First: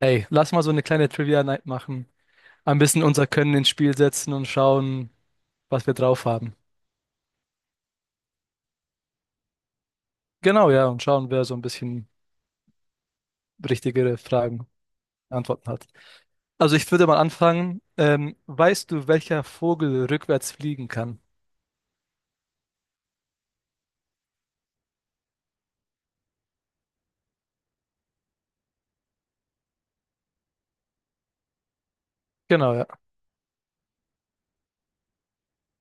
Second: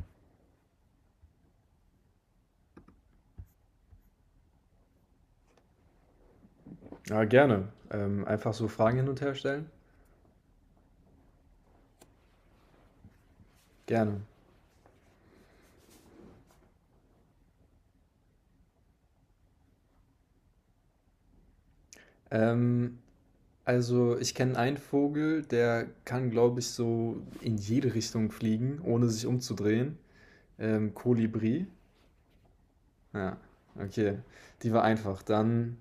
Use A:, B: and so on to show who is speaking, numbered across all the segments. A: Ey, lass mal so eine kleine Trivia-Night machen. Ein bisschen unser Können ins Spiel setzen und schauen, was wir drauf haben.
B: Ja, gerne. Einfach so Fragen hin und her stellen?
A: Genau, ja, und schauen, wer so ein bisschen richtigere
B: Gerne.
A: Fragen, Antworten hat. Also ich würde mal anfangen. Weißt du, welcher Vogel rückwärts fliegen kann?
B: Ähm, also ich kenne einen Vogel, der kann, glaube ich, so in jede Richtung fliegen, ohne sich umzudrehen. Kolibri.
A: Genau, ja.
B: Ja, okay. Die war einfach.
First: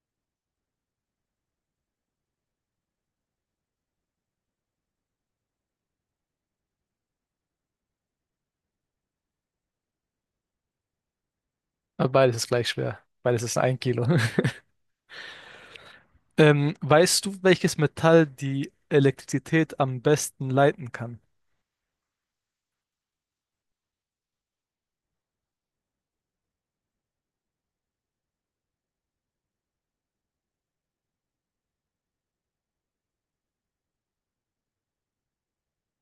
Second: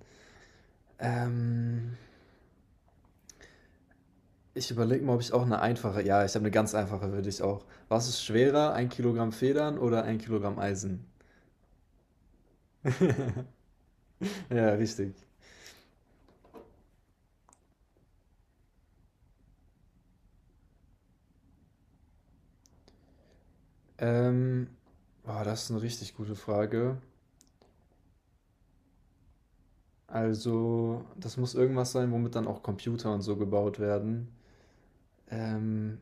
B: ähm, Ich überlege mal, ob ich auch eine einfache. Ja, ich habe eine ganz einfache für dich auch. Was ist schwerer, ein Kilogramm Federn oder ein Kilogramm Eisen?
A: Aber Beides ist gleich schwer. Beides ist ein Kilo.
B: Ja, richtig.
A: Weißt du, welches Metall die Elektrizität am besten leiten kann?
B: Ähm, Boah, das ist eine richtig gute Frage. Also, das muss irgendwas sein, womit dann auch Computer und so gebaut werden. Ähm,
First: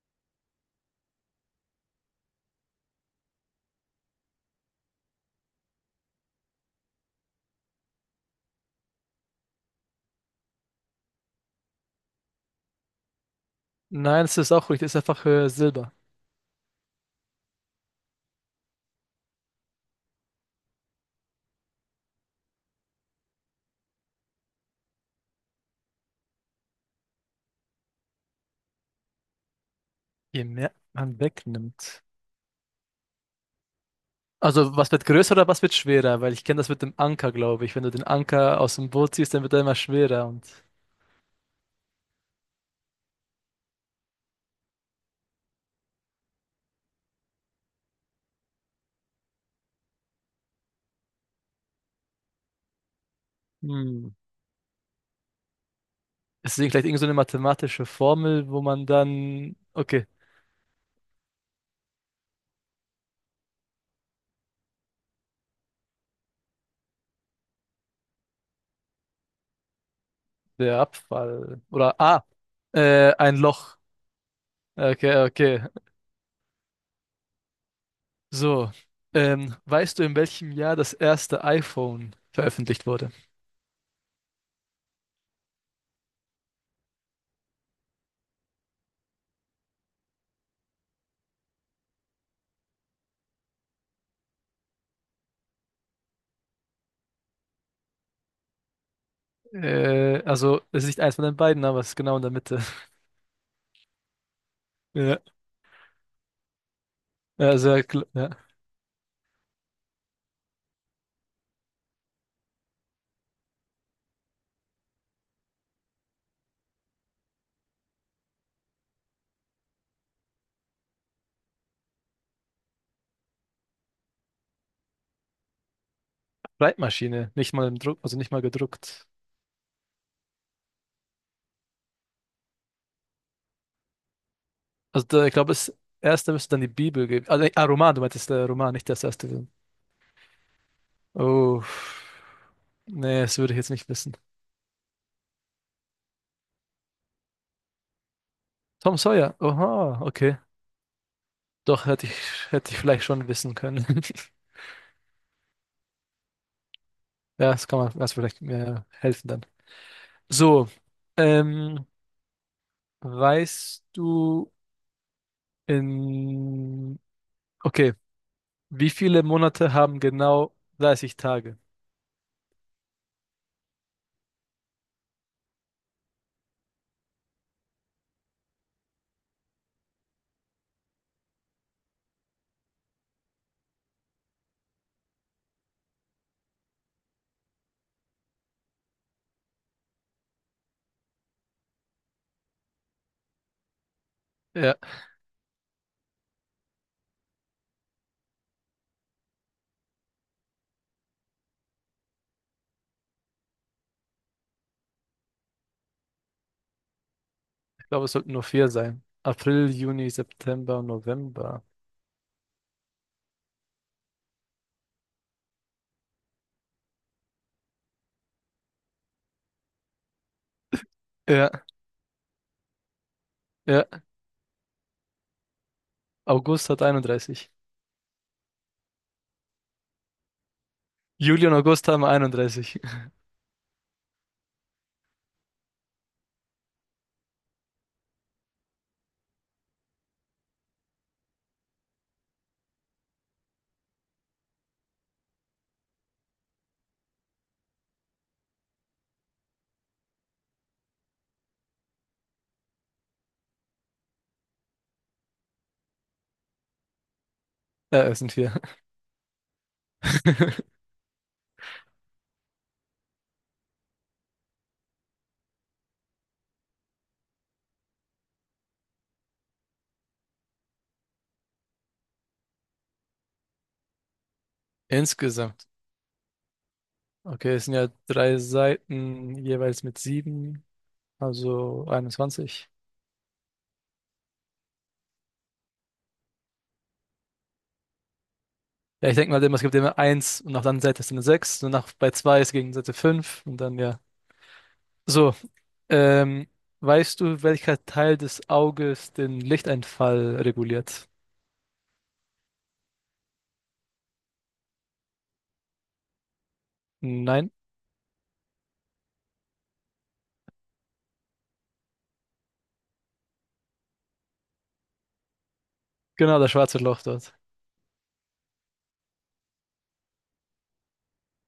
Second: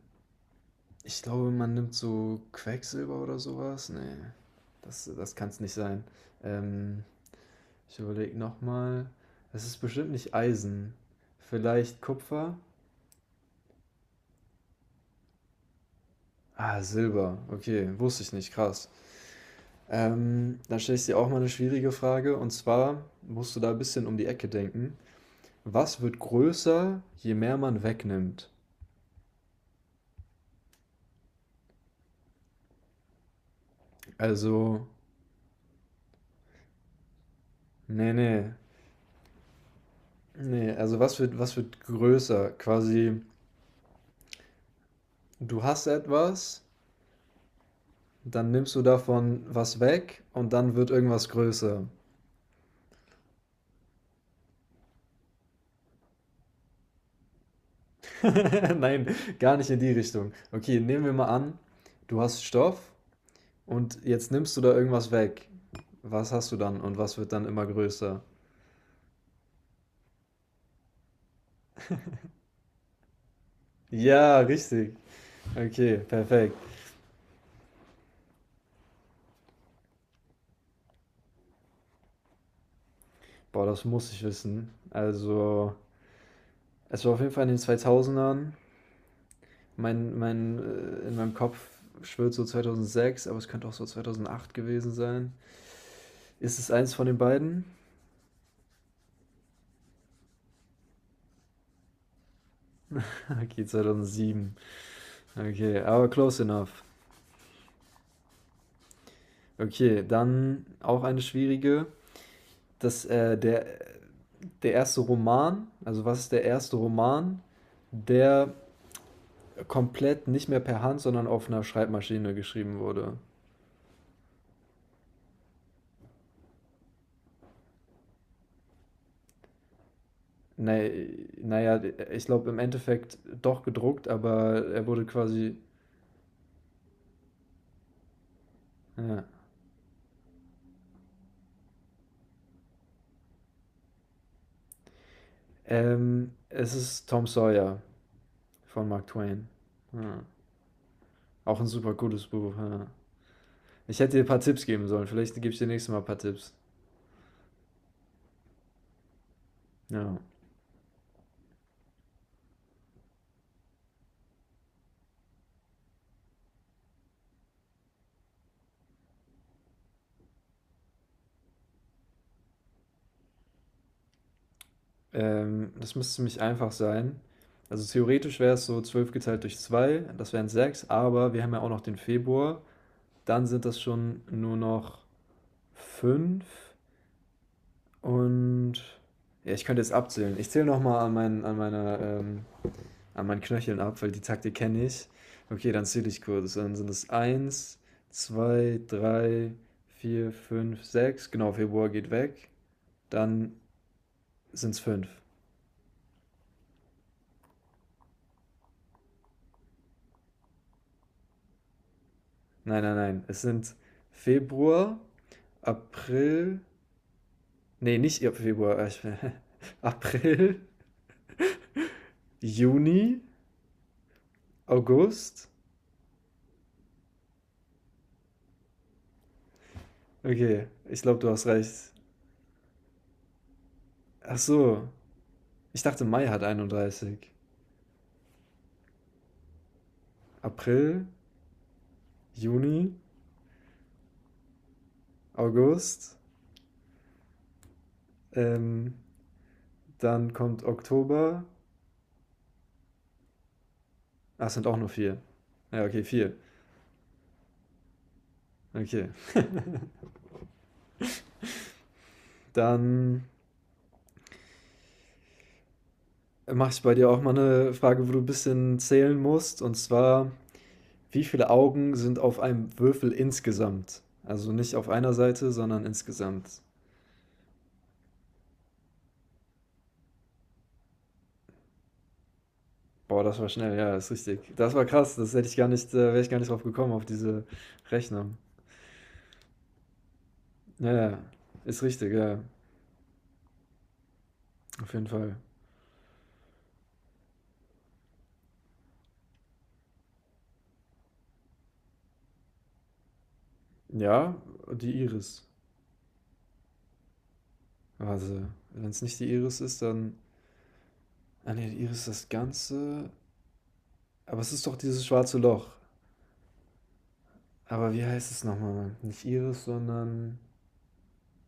B: Ich glaube, man nimmt so Quecksilber oder sowas. Nee, das kann es nicht sein. Ähm, Ich überlege nochmal. Es ist bestimmt nicht Eisen. Vielleicht Kupfer?
A: Nein, das ist auch richtig. Das ist einfach Silber.
B: Ah, Silber. Okay, wusste ich nicht. Krass. Dann stelle ich dir auch mal eine schwierige Frage. Und zwar musst du da ein bisschen um die Ecke denken. Was wird größer, je mehr man wegnimmt?
A: Je mehr man wegnimmt, also
B: Also,
A: was wird größer oder was wird schwerer? Weil ich kenne das mit dem Anker, glaube ich. Wenn du den
B: nee, nee.
A: Anker aus dem Boot ziehst, dann wird er immer schwerer. Und
B: Ne, also was wird größer? Quasi, du hast etwas, dann nimmst du davon was weg und dann wird irgendwas größer.
A: hm, ist es vielleicht irgend so eine mathematische Formel, wo man
B: Nein,
A: dann,
B: gar nicht in die
A: okay,
B: Richtung. Okay, nehmen wir mal an, du hast Stoff und jetzt nimmst du da irgendwas weg. Was hast du dann und was wird dann immer größer?
A: der Abfall oder ah, ein Loch.
B: Ja, richtig.
A: Okay, okay.
B: Okay, perfekt.
A: So, weißt du, in welchem Jahr das erste iPhone veröffentlicht wurde?
B: Boah, das muss ich wissen. Also, es war auf jeden Fall in den 2000ern. In meinem Kopf schwirrt so 2006, aber es könnte auch so 2008 gewesen sein. Ist es eins von den beiden?
A: Also es ist nicht eins von den beiden, aber es ist genau in der Mitte.
B: Okay, 2007.
A: Ja,
B: Okay, aber close enough.
A: also ja. Ja.
B: Okay, dann auch eine schwierige. Das, äh, der, Der erste Roman, also was ist der erste Roman, der komplett nicht mehr per Hand, sondern auf einer Schreibmaschine geschrieben wurde?
A: Schreibmaschine, nicht mal im Druck, also nicht mal gedruckt.
B: Nee, naja, ich glaube im Endeffekt doch gedruckt, aber er wurde
A: Also da, ich glaube,
B: quasi.
A: das erste müsste dann die Bibel geben. Also, ah, Roman, du meintest Roman, nicht das
B: Ja.
A: erste. Gewesen. Oh, nee, das würde ich jetzt nicht wissen.
B: Es ist Tom Sawyer von
A: Tom
B: Mark
A: Sawyer,
B: Twain.
A: oha,
B: Ja.
A: okay.
B: Auch ein
A: Doch,
B: super gutes Buch.
A: hätte ich
B: Ja.
A: vielleicht schon wissen können.
B: Ich hätte dir ein paar Tipps geben sollen. Vielleicht gebe ich dir nächstes Mal ein paar Tipps.
A: Ja, das kann man, das vielleicht mir helfen dann.
B: Ja.
A: So, ähm, weißt du in, okay, wie viele Monate haben genau 30 Tage?
B: Das müsste ziemlich einfach sein. Also theoretisch wäre es so 12 geteilt durch 2. Das wären 6. Aber wir haben ja auch noch den Februar. Dann sind das schon nur noch 5 und ja, ich könnte jetzt abzählen. Ich zähle nochmal an, an meiner an meinen Knöcheln ab, weil die Taktik
A: Ja,
B: kenne ich. Okay, dann zähle ich kurz. Dann sind es eins, zwei, drei, vier, fünf, sechs. Genau, Februar geht weg. Dann sind es 5.
A: ich glaube, es sollten nur vier sein. April, Juni, September, November.
B: Nein, nein, nein. Es sind Februar, April. Nee, nicht ihr Februar. Ich, April,
A: Ja,
B: Juni,
A: ja.
B: August.
A: August hat 31.
B: Okay, ich glaube, du hast
A: Juli und August
B: recht.
A: haben 31.
B: Ach so. Ich dachte, Mai hat 31. April, Juni, August, ähm, dann kommt Oktober. Ach, es sind auch nur vier. Ja, okay, vier.
A: Ja, es sind vier.
B: Okay. Dann mache ich bei dir auch mal eine Frage, wo du ein bisschen zählen musst. Und zwar, wie viele Augen sind auf einem Würfel insgesamt? Also nicht auf einer Seite,
A: Insgesamt.
B: sondern insgesamt.
A: Okay, es sind ja drei Seiten, jeweils mit sieben, also 21.
B: Boah, das war schnell, ja, ist richtig. Das war krass, das hätte ich gar nicht, da wäre ich gar nicht drauf gekommen, auf diese Rechnung.
A: Ja, ich denke mal immer, es gibt immer eins und nach der anderen
B: Ja,
A: Seite ist
B: ja,
A: eine sechs und
B: ist
A: nach, bei
B: richtig, ja,
A: zwei ist gegen Seite fünf und dann ja.
B: auf jeden
A: So,
B: Fall.
A: ähm, weißt du, welcher Teil des Auges den Lichteinfall reguliert?
B: Ja, die Iris.
A: Nein?
B: Also, wenn es nicht die Iris ist, dann ah ne, Iris das Ganze. Aber es ist doch dieses schwarze Loch.
A: Genau, das schwarze Loch dort.
B: Aber wie heißt es nochmal, Mann? Nicht Iris, sondern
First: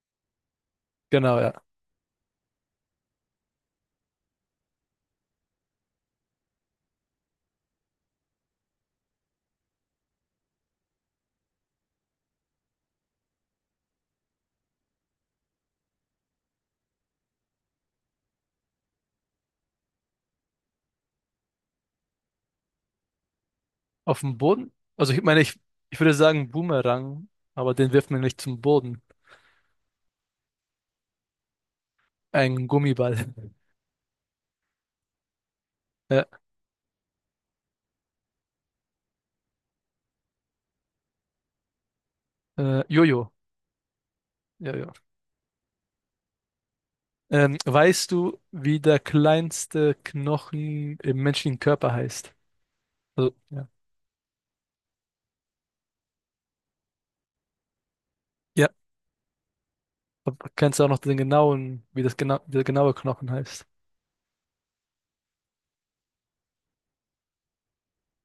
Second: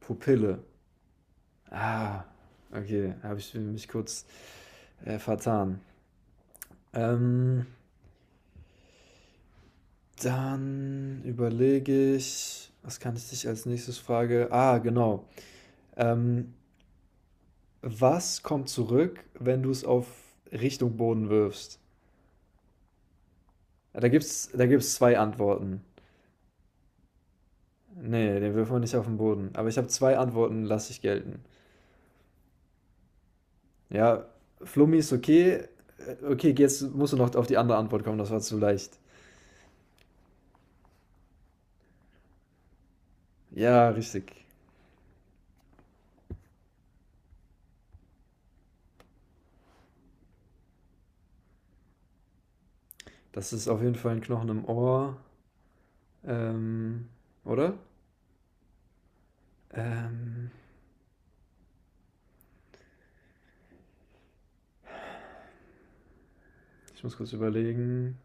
B: Pupille.
A: Genau, ja.
B: Ah, okay. Habe ich mich kurz vertan. Ähm, dann überlege ich, was kann ich dich als nächstes frage? Ah, genau. Ähm, Was kommt zurück, wenn du es auf Richtung Boden wirfst? Da
A: Auf dem
B: gibt's, da
A: Boden?
B: gibt's
A: Also
B: zwei
A: ich meine, ich,
B: Antworten.
A: ich würde sagen Boomerang, aber den wirft man
B: Nee,
A: nicht
B: den
A: zum
B: wirft man nicht
A: Boden.
B: auf den Boden. Aber ich habe zwei Antworten, lasse ich gelten.
A: Ein Gummiball.
B: Ja, Flummi ist okay.
A: Ja,
B: Okay, jetzt musst du noch auf die andere Antwort kommen, das war zu leicht.
A: Jojo.
B: Ja, richtig.
A: Ja, ja. Weißt du, wie der kleinste Knochen im menschlichen Körper heißt? Also,
B: Das ist
A: ja.
B: auf jeden Fall ein Knochen im Ohr. Ähm, oder?
A: Ja, aber
B: Ähm,
A: kennst du auch noch den genauen, wie das genau, wie der genaue Knochen heißt?
B: Ich muss kurz überlegen.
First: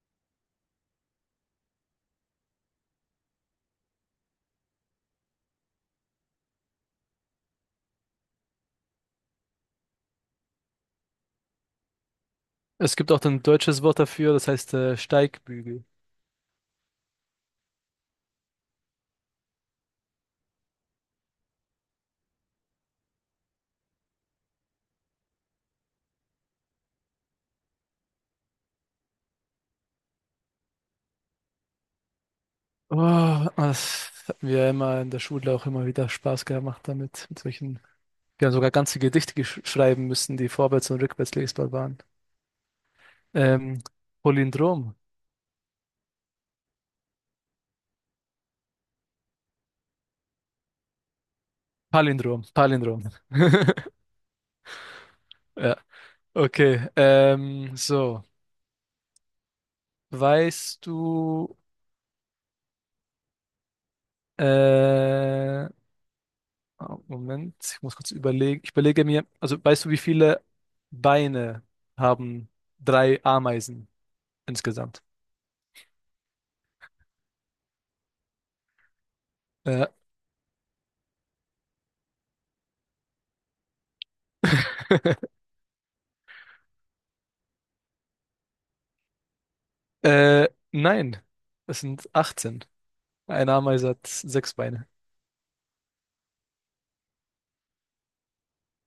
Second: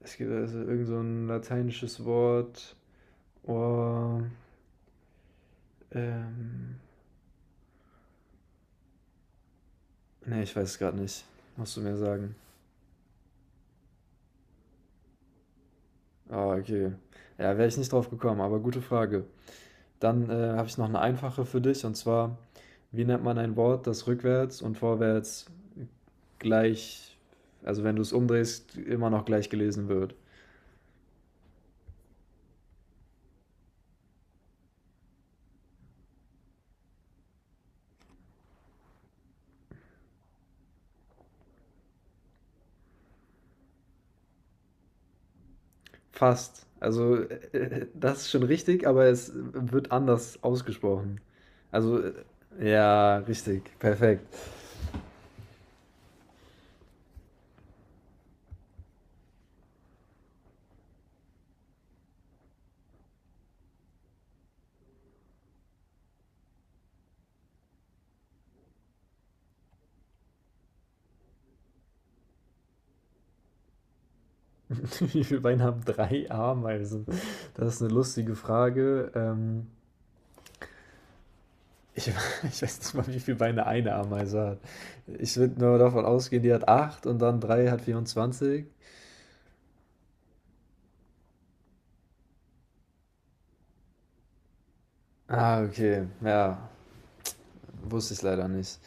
B: Es gibt also irgend so ein lateinisches Wort. Ohr. Ähm, Nee, ich weiß es gerade nicht. Musst du mir sagen.
A: Es gibt auch ein deutsches Wort dafür, das heißt Steigbügel.
B: Ah, okay. Ja, wäre ich nicht drauf gekommen, aber gute Frage. Habe ich noch eine einfache für dich und zwar: Wie nennt man ein Wort, das rückwärts und vorwärts gleich, also, wenn du es umdrehst, immer noch gleich gelesen wird?
A: Oh, das hat mir ja immer in der Schule auch immer wieder Spaß gemacht damit, mit solchen. Wir haben sogar ganze Gedichte schreiben müssen, die vorwärts und rückwärts lesbar waren. Ähm, Palindrom.
B: Fast. Das ist schon richtig, aber es, wird anders ausgesprochen. Also, äh
A: Palindrom. Palindrom.
B: ja, richtig, perfekt.
A: Ja, okay. So, weißt du, äh, oh, Moment, ich muss kurz überlegen. Ich überlege mir, also weißt du, wie viele Beine haben drei Ameisen insgesamt?
B: Wie viele Beine haben 3 Ameisen? Das ist eine lustige Frage,
A: Ja.
B: ich, ich weiß nicht mal, wie viele Beine eine Ameise hat. Ich würde nur davon ausgehen, die hat 8 und dann 3 hat 24.
A: Äh, nein, es sind 18. Eine Ameise hat 6 Beine.
B: Ah, okay. Ja, wusste ich leider nicht.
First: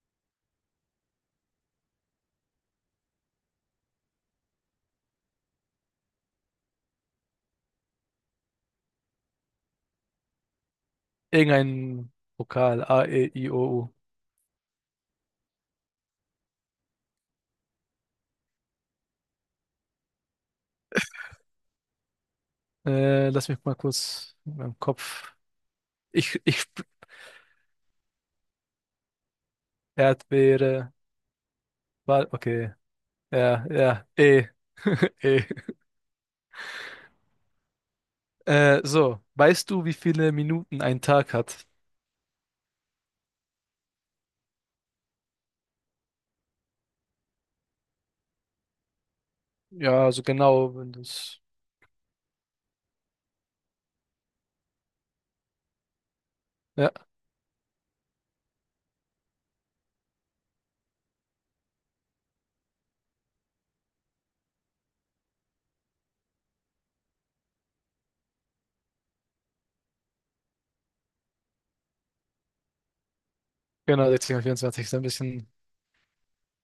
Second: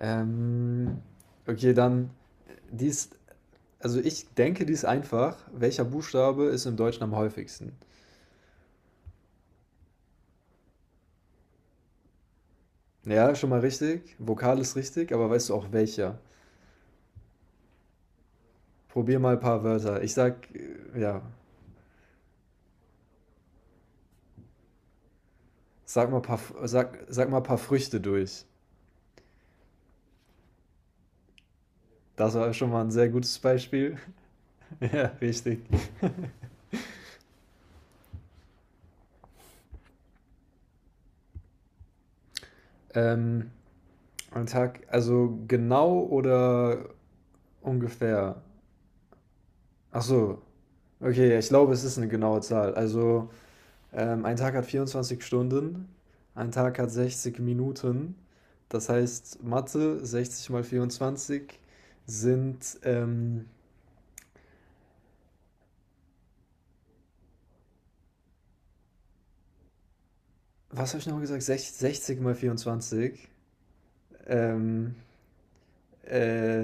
B: Ähm, okay, dann, die ist, also ich denke, die ist einfach. Welcher Buchstabe ist im Deutschen am häufigsten?
A: Irgendein Vokal. A, E,
B: Ja, schon
A: I,
B: mal
A: O,
B: richtig. Vokal ist richtig, aber weißt du auch welcher? Probier mal ein paar Wörter. Ich sag, ja,
A: U. Lass mich mal kurz in meinem Kopf.
B: sag mal ein paar,
A: Ich,
B: F-
A: ich, sp-
B: sag, sag mal ein paar Früchte durch.
A: Erdbeere. Wal,
B: Das war schon
A: okay.
B: mal ein sehr gutes
A: Ja,
B: Beispiel.
A: ja. E.
B: Ja,
A: E.
B: richtig.
A: So. Weißt du, wie viele Minuten ein Tag hat?
B: Ähm, am Tag, also genau oder ungefähr? Ach
A: Ja, also
B: so.
A: genau, wenn
B: Okay, ja,
A: das.
B: ich glaube, es ist eine genaue Zahl. Also, ein Tag hat 24 Stunden, ein Tag hat
A: Ja,
B: 60 Minuten. Das heißt, Mathe, 60 mal 24 sind, was habe ich nochmal gesagt? 60 mal 24.
A: genau, 60 und 24 ist
B: ähm,
A: ein bisschen.
B: äh,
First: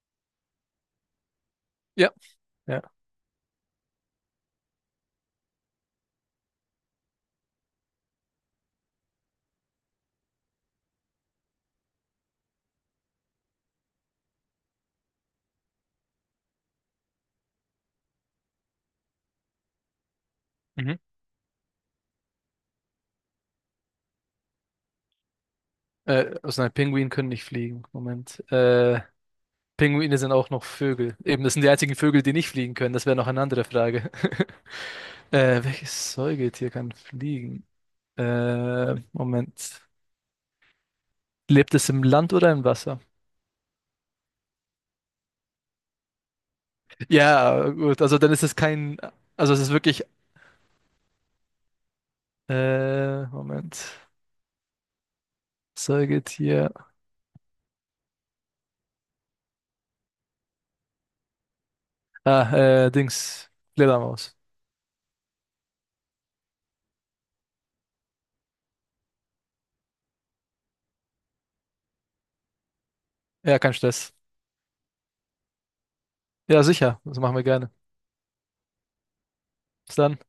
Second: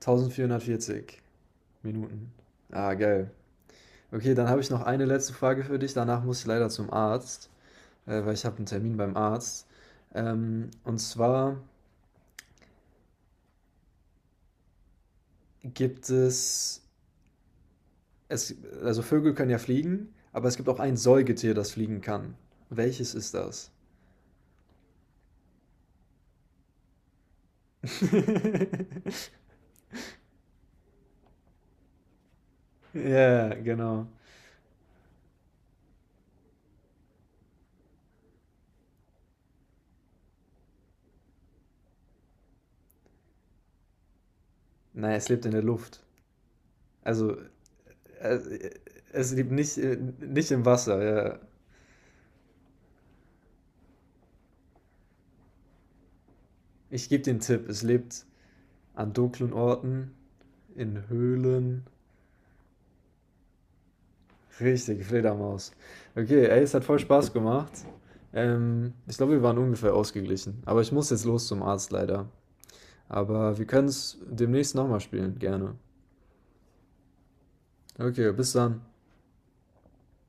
B: 1.440
A: Ja,
B: Minuten.
A: ja.
B: Ah, geil. Okay, dann habe ich noch eine letzte Frage für dich. Danach muss ich leider zum Arzt, weil ich habe einen Termin beim Arzt. Und zwar gibt es, es, also Vögel können ja fliegen, aber es gibt auch ein
A: Mhm.
B: Säugetier, das fliegen kann. Welches ist das?
A: Also nein, Pinguine können nicht fliegen. Moment. Pinguine sind auch noch Vögel. Eben, das sind die einzigen Vögel, die nicht fliegen können. Das wäre noch eine
B: Ja,
A: andere
B: genau.
A: Frage. Welches Säugetier kann fliegen? Moment. Lebt es im Land oder im Wasser?
B: Nein, es lebt in der Luft. Also,
A: Ja, gut. Also dann
B: äh,
A: ist es kein.
B: Es lebt
A: Also es ist
B: nicht,
A: wirklich.
B: nicht im Wasser. Ja.
A: Moment. Säugetier.
B: Ich gebe den Tipp, es lebt an dunklen Orten, in Höhlen.
A: Ah, Dings. Fledermaus.
B: Richtig, Fledermaus. Okay, ey, es hat voll Spaß gemacht. Ich glaube, wir waren ungefähr ausgeglichen. Aber ich muss jetzt los zum Arzt leider. Aber
A: Ja,
B: wir
A: kein
B: können
A: Stress.
B: es demnächst nochmal spielen, gerne.
A: Ja, sicher. Das machen wir gerne.
B: Okay, bis dann.
A: Bis dann.